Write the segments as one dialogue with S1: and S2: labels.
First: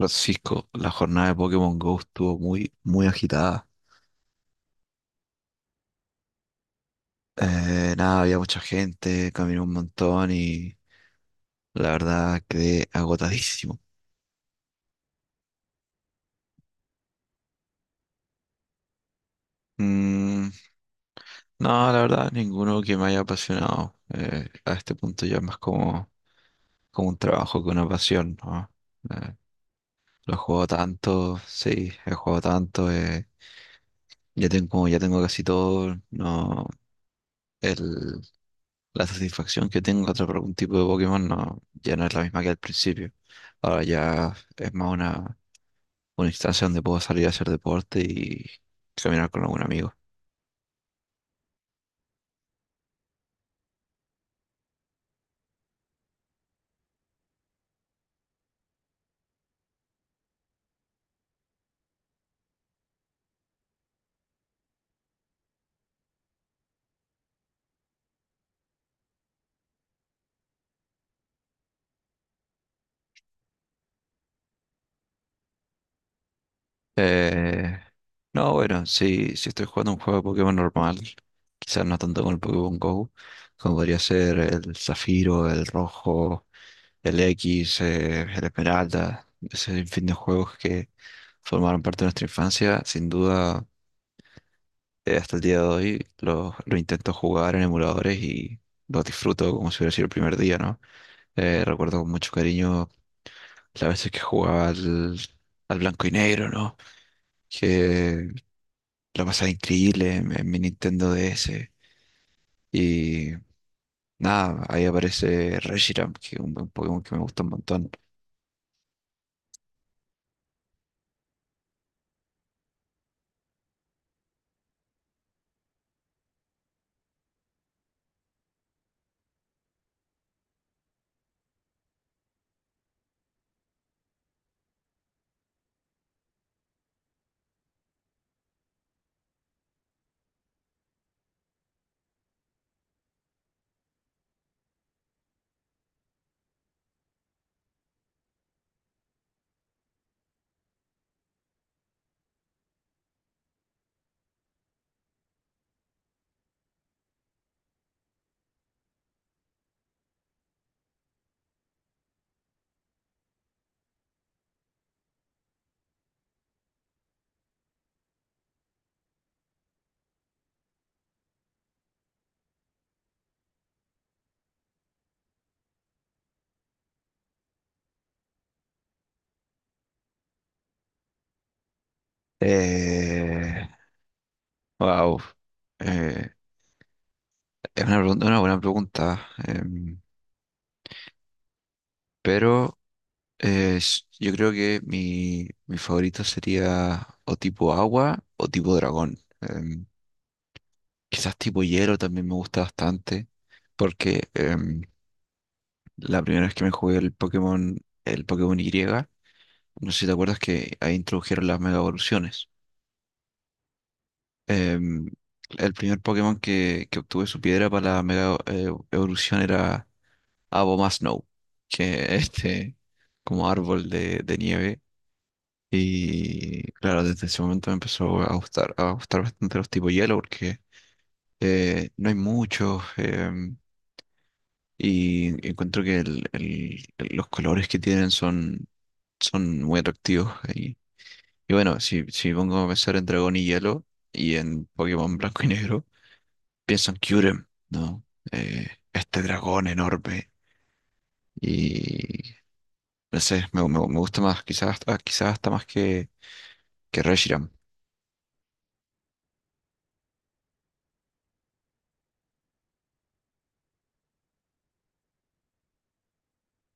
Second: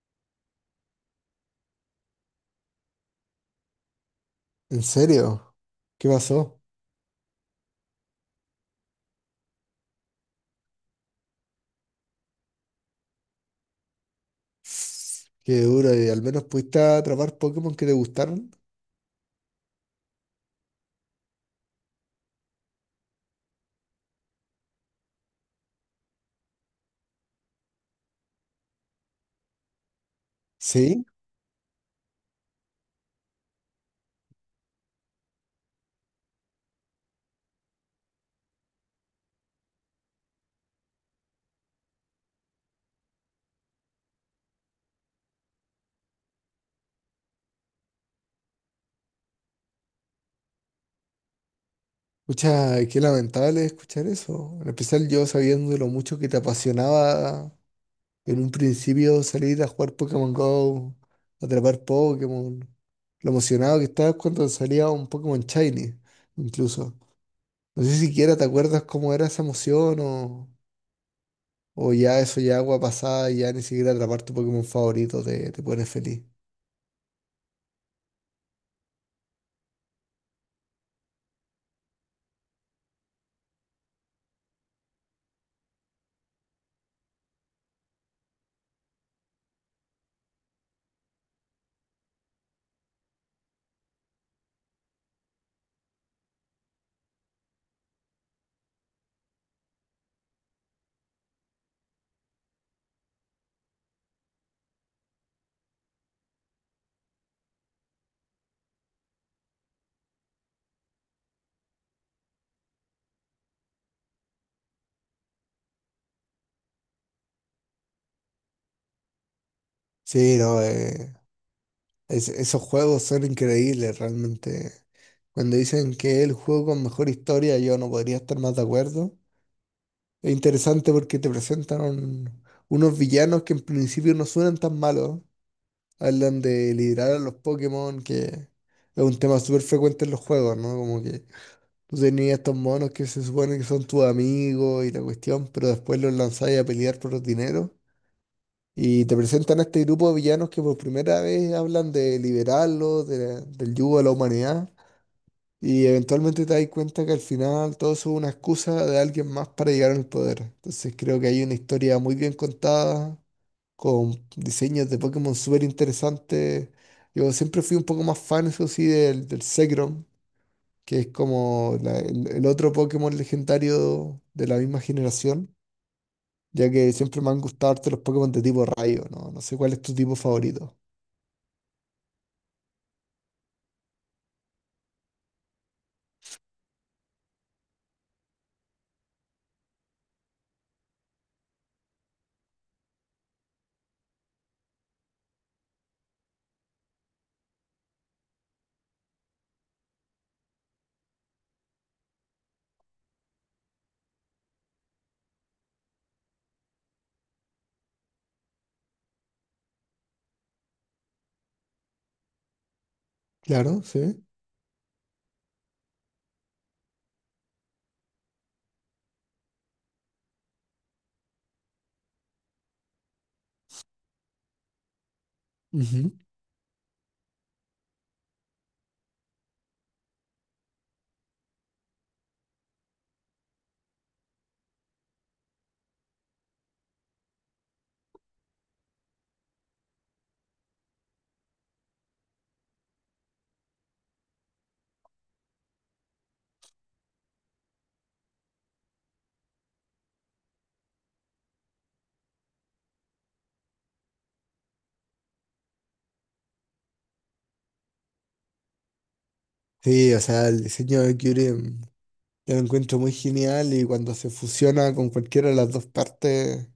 S1: Francisco, la jornada de Pokémon Go estuvo muy, muy agitada.
S2: ¿En serio? ¿Qué pasó?
S1: Nada, había mucha gente, caminé un montón y la verdad quedé agotadísimo.
S2: Qué duro, y al menos pudiste atrapar Pokémon que te gustaron.
S1: Mm, no, la verdad, ninguno que me haya apasionado. A este punto ya es más como un trabajo que una pasión, ¿no? Eh, lo he jugado
S2: Sí,
S1: tanto, sí, he jugado tanto, ya tengo casi todo, no. el, la satisfacción que tengo a atrapar algún tipo de Pokémon no, ya no es la misma que al principio. Ahora ya es más una instancia donde puedo salir a hacer deporte y caminar con algún amigo.
S2: escucha, qué lamentable escuchar eso. En especial yo sabiendo lo mucho que te apasionaba en un principio salir a jugar Pokémon Go, atrapar Pokémon, lo emocionado que estabas cuando salía un Pokémon Shiny, incluso. No sé siquiera te acuerdas cómo era esa emoción o ya eso ya agua pasada, y ya ni siquiera atrapar tu Pokémon favorito te pone feliz.
S1: Eh, no, bueno, si estoy jugando un juego de Pokémon normal, quizás no tanto con el Pokémon Go, como podría ser el Zafiro, el Rojo, el X, el Esmeralda, ese fin de juegos que formaron parte de nuestra infancia, sin duda, hasta el día de hoy lo intento jugar en emuladores y lo disfruto como si hubiera sido el primer día, ¿no? Recuerdo con mucho cariño las veces que jugaba al blanco y negro, ¿no? Que la pasaba increíble en mi Nintendo DS. Y nada, ahí aparece Reshiram, que es un Pokémon que me gusta un montón.
S2: Sí, no, esos juegos son increíbles realmente. Cuando dicen que es el juego con mejor historia, yo no podría estar más de acuerdo. Es interesante porque te presentan unos villanos que en principio no suenan tan malos. Hablan de liderar a los Pokémon, que es un tema súper frecuente en los juegos, ¿no? Como que tú tenías estos monos que se supone que son tus amigos y la cuestión, pero después los lanzáis a pelear por los dineros. Y te presentan a este grupo de villanos que por primera vez hablan de liberarlo, del yugo de la humanidad. Y eventualmente te das cuenta que al final todo eso es una excusa de alguien más para llegar al poder. Entonces creo que hay una historia muy bien contada, con diseños de Pokémon súper interesantes. Yo siempre fui un poco más fan, eso sí, del Zekrom, que es como el otro Pokémon legendario de la misma generación, ya que siempre me han gustado harto los Pokémon de tipo rayo, ¿no? No sé cuál es tu tipo favorito.
S1: Eh, wow. Eh, es una buena pregunta. Pero, yo creo que mi favorito sería o tipo agua o tipo dragón. Quizás tipo hielo también me gusta bastante, porque la primera vez que me jugué el Pokémon, Y, no sé si te acuerdas que ahí introdujeron las mega evoluciones.
S2: Claro, sí.
S1: Em, el primer Pokémon que obtuve su piedra para la mega evolución era Abomasnow, que es este como árbol de nieve.
S2: Ujú.
S1: Y claro, desde ese momento me empezó a gustar bastante los tipos hielo porque no hay muchos, y encuentro que los colores que tienen son muy atractivos. Y bueno, si pongo a pensar en Dragón y Hielo y en Pokémon Blanco y Negro, pienso en Kyurem, ¿no? Eh, este dragón enorme. Y no sé, me gusta más, quizás, quizás hasta más que Reshiram.
S2: Sí, o sea, el diseño de Curie mm, yo lo encuentro muy genial, y cuando se fusiona con cualquiera de las dos partes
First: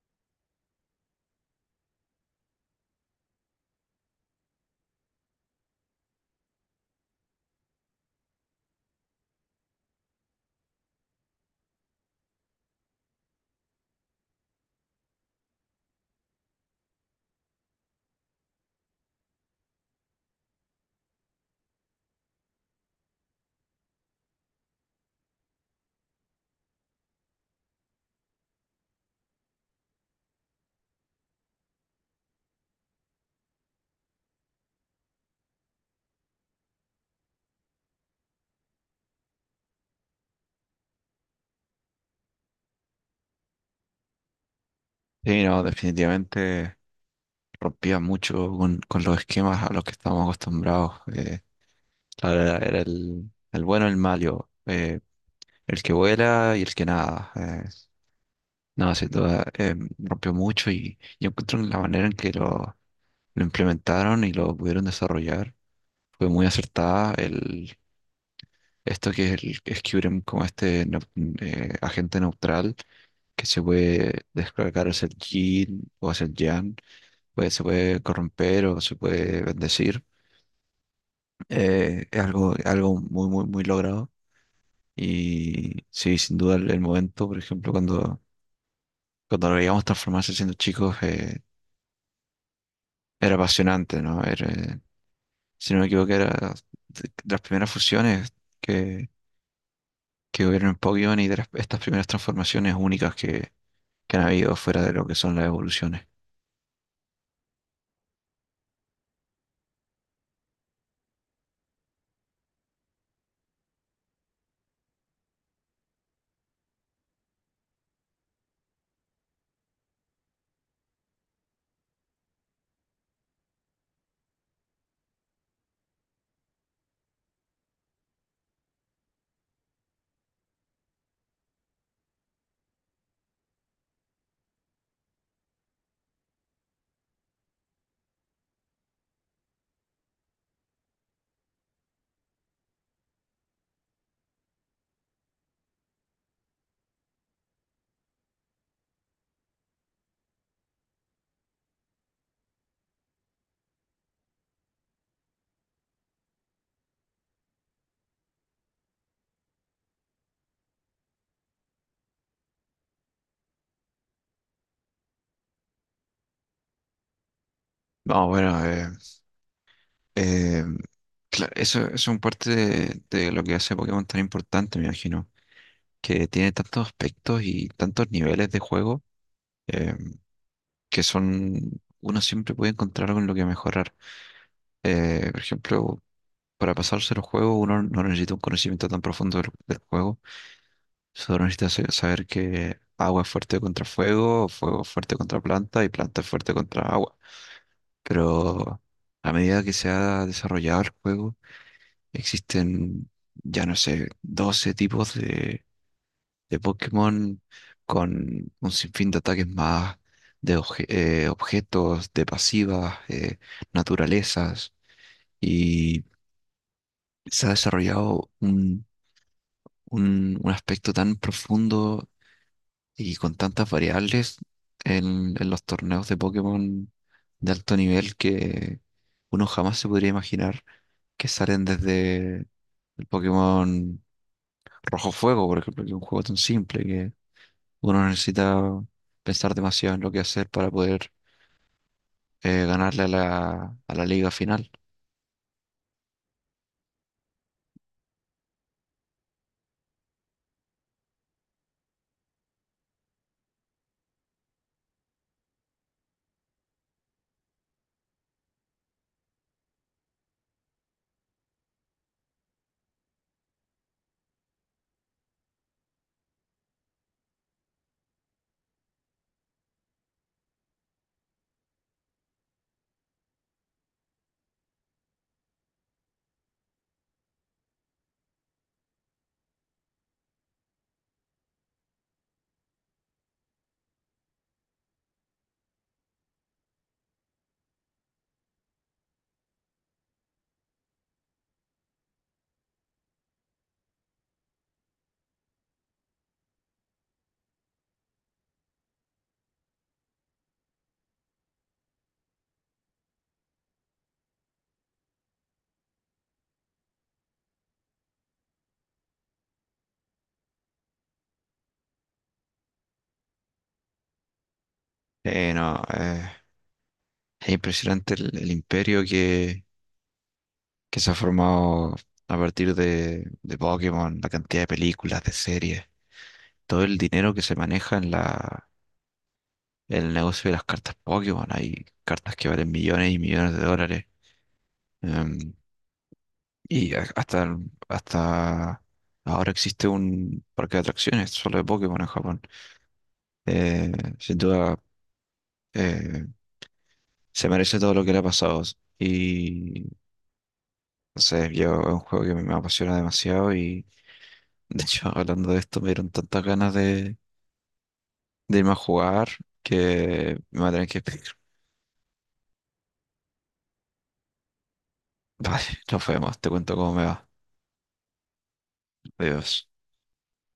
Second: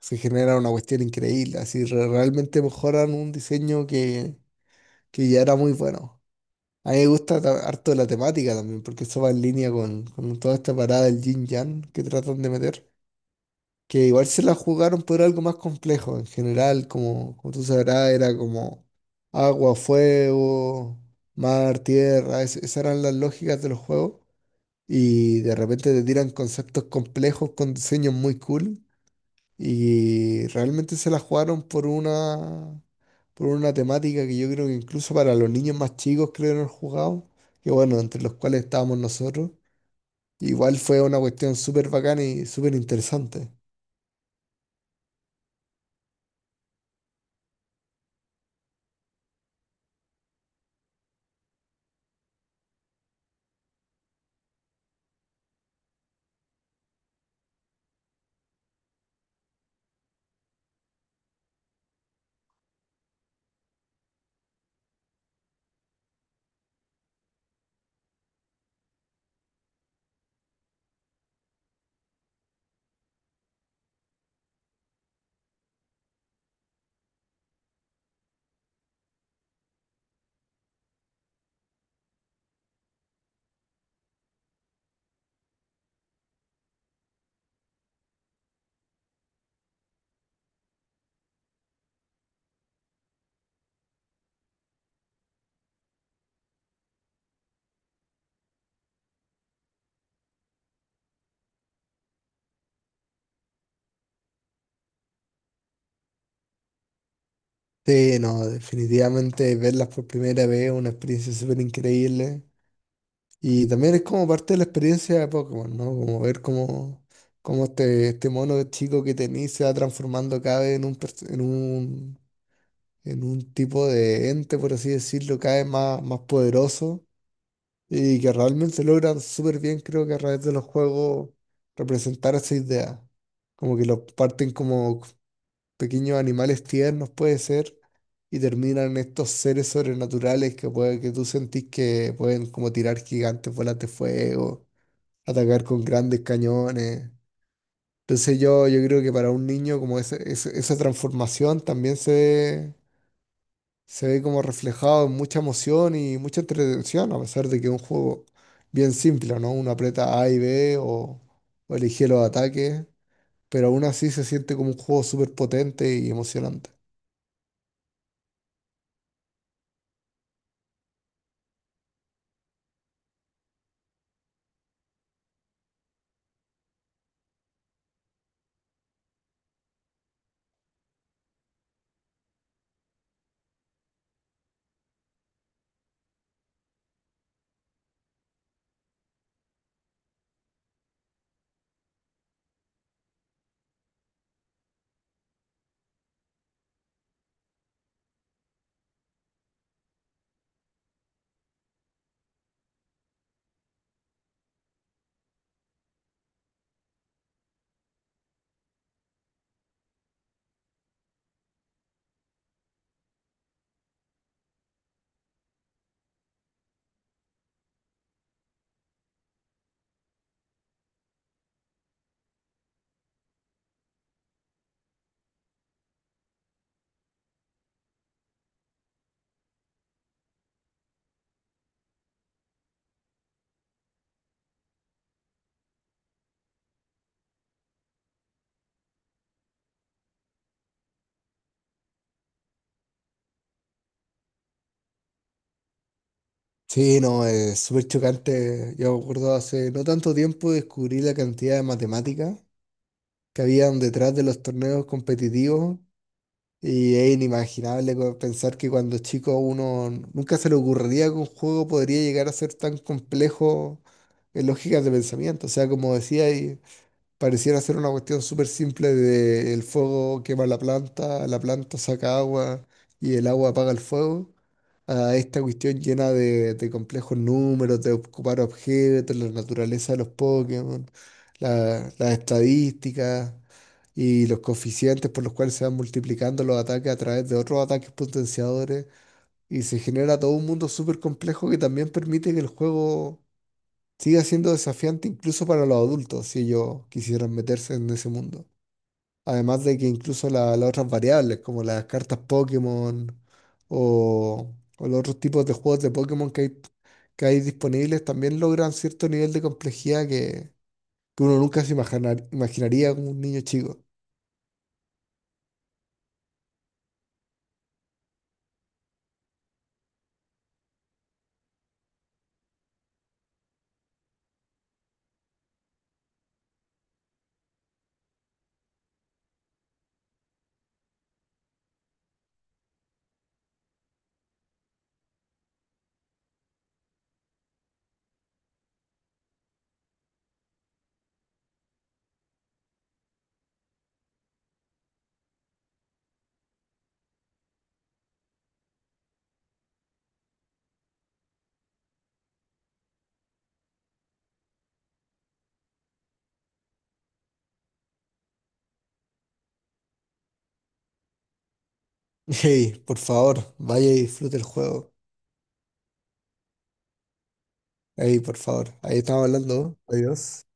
S2: se genera una cuestión increíble. Así realmente mejoran un diseño que ya era muy bueno. A mí me gusta harto la temática también, porque eso va en línea con toda esta parada del yin yang que tratan de meter, que igual se la jugaron por algo más complejo. En general, como, como tú sabrás, era como agua, fuego, mar, tierra. Esas eran las lógicas de los juegos. Y de repente te tiran conceptos complejos con diseños muy cool. Y realmente se la jugaron por por una temática que yo creo que incluso para los niños más chicos creo que no jugado. Que bueno, entre los cuales estábamos nosotros. Igual fue una cuestión súper bacana y súper interesante.
S1: Sí, no, definitivamente rompía mucho con los esquemas a los que estábamos acostumbrados. La verdad, era el bueno, el malo, el que vuela y el que nada. No, sin duda, rompió mucho y yo encuentro en la manera en que lo implementaron y lo pudieron desarrollar. Fue muy acertada esto que es el Skyrim como este agente neutral que se puede descargar hacia el Jin o hacia el Yang pues, se puede corromper o se puede bendecir. Es algo muy, muy, muy logrado. Y sí, sin duda el momento, por ejemplo, cuando lo veíamos transformarse siendo chicos, era apasionante, ¿no? Era, si no me equivoco, era de las primeras fusiones que, que hubieron en Pokémon y estas primeras transformaciones únicas que han habido fuera de lo que son las evoluciones.
S2: Sí, no, definitivamente verlas por primera vez es una experiencia súper increíble. Y también es como parte de la experiencia de Pokémon, ¿no? Como ver cómo este mono chico que tenís se va transformando cada vez en en un tipo de ente, por así decirlo, cada vez más, más poderoso. Y que realmente logran súper bien, creo que a través de los juegos, representar esa idea. Como que lo parten como pequeños animales tiernos puede ser, y terminan estos seres sobrenaturales que puede que tú sentís que pueden como tirar gigantes bolas de fuego, atacar con grandes cañones. Entonces yo creo que para un niño como esa transformación también se ve como reflejado en mucha emoción y mucha entretención, a pesar de que es un juego bien simple, ¿no? Uno aprieta A y B o elige los ataques, pero aún así se siente como un juego súper potente y emocionante.
S1: No, bueno, eh, Claro, eso es un parte de lo que hace Pokémon tan importante, me imagino. Que tiene tantos aspectos y tantos niveles de juego, eh, que son, uno siempre puede encontrar algo en lo que mejorar. Por ejemplo, para pasarse los juegos uno no necesita un conocimiento tan profundo del juego, solo necesita saber que agua es fuerte contra fuego, fuego es fuerte contra planta y planta es fuerte contra agua. Pero a medida que se ha desarrollado el juego, existen, ya no sé, 12 tipos de Pokémon con un sinfín de ataques más, objetos, de pasivas, naturalezas, y se ha desarrollado un aspecto tan profundo y con tantas variables en los torneos de Pokémon de alto nivel que uno jamás se podría imaginar que salen desde el Pokémon Rojo Fuego, por ejemplo, que es un juego tan simple. Uno necesita pensar demasiado en lo que hacer para poder ganarle a la liga final.
S2: Sí, no, es súper chocante. Yo me acuerdo hace no tanto tiempo descubrí la cantidad de matemáticas que habían detrás de los torneos competitivos, y es inimaginable pensar que cuando chico uno nunca se le ocurriría que un juego podría llegar a ser tan complejo en lógicas de pensamiento. O sea, como decía, pareciera ser una cuestión súper simple de el fuego quema la planta saca agua y el agua apaga el fuego, a esta cuestión llena de complejos números, de ocupar objetos, la naturaleza de los Pokémon, las estadísticas y los coeficientes por los cuales se van multiplicando los ataques a través de otros ataques potenciadores, y se genera todo un mundo súper complejo que también permite que el juego sigue siendo desafiante incluso para los adultos si ellos quisieran meterse en ese mundo. Además de que incluso las otras variables, como las cartas Pokémon o, o los otros tipos de juegos de Pokémon que hay disponibles, también logran cierto nivel de complejidad que uno nunca se imaginaría como un niño chico.
S1: No, es impresionante el imperio que se ha formado a partir de Pokémon, la cantidad de películas, de series, todo el dinero que se maneja en el negocio de las cartas Pokémon. Hay cartas que valen millones y millones de dólares. Em, y hasta ahora existe un parque de atracciones solo de Pokémon en Japón. Eh, Sin duda. Eh, Se merece todo lo que le ha pasado. Y no sé, yo es un juego que me apasiona demasiado y de hecho hablando de esto me dieron tantas ganas de irme a jugar que me va a tener que pedir.
S2: Hey, por favor, vaya y disfrute el juego.
S1: Vale, nos vemos, te cuento cómo me va.
S2: Hey, por favor, ahí estamos
S1: Adiós.
S2: hablando. Adiós.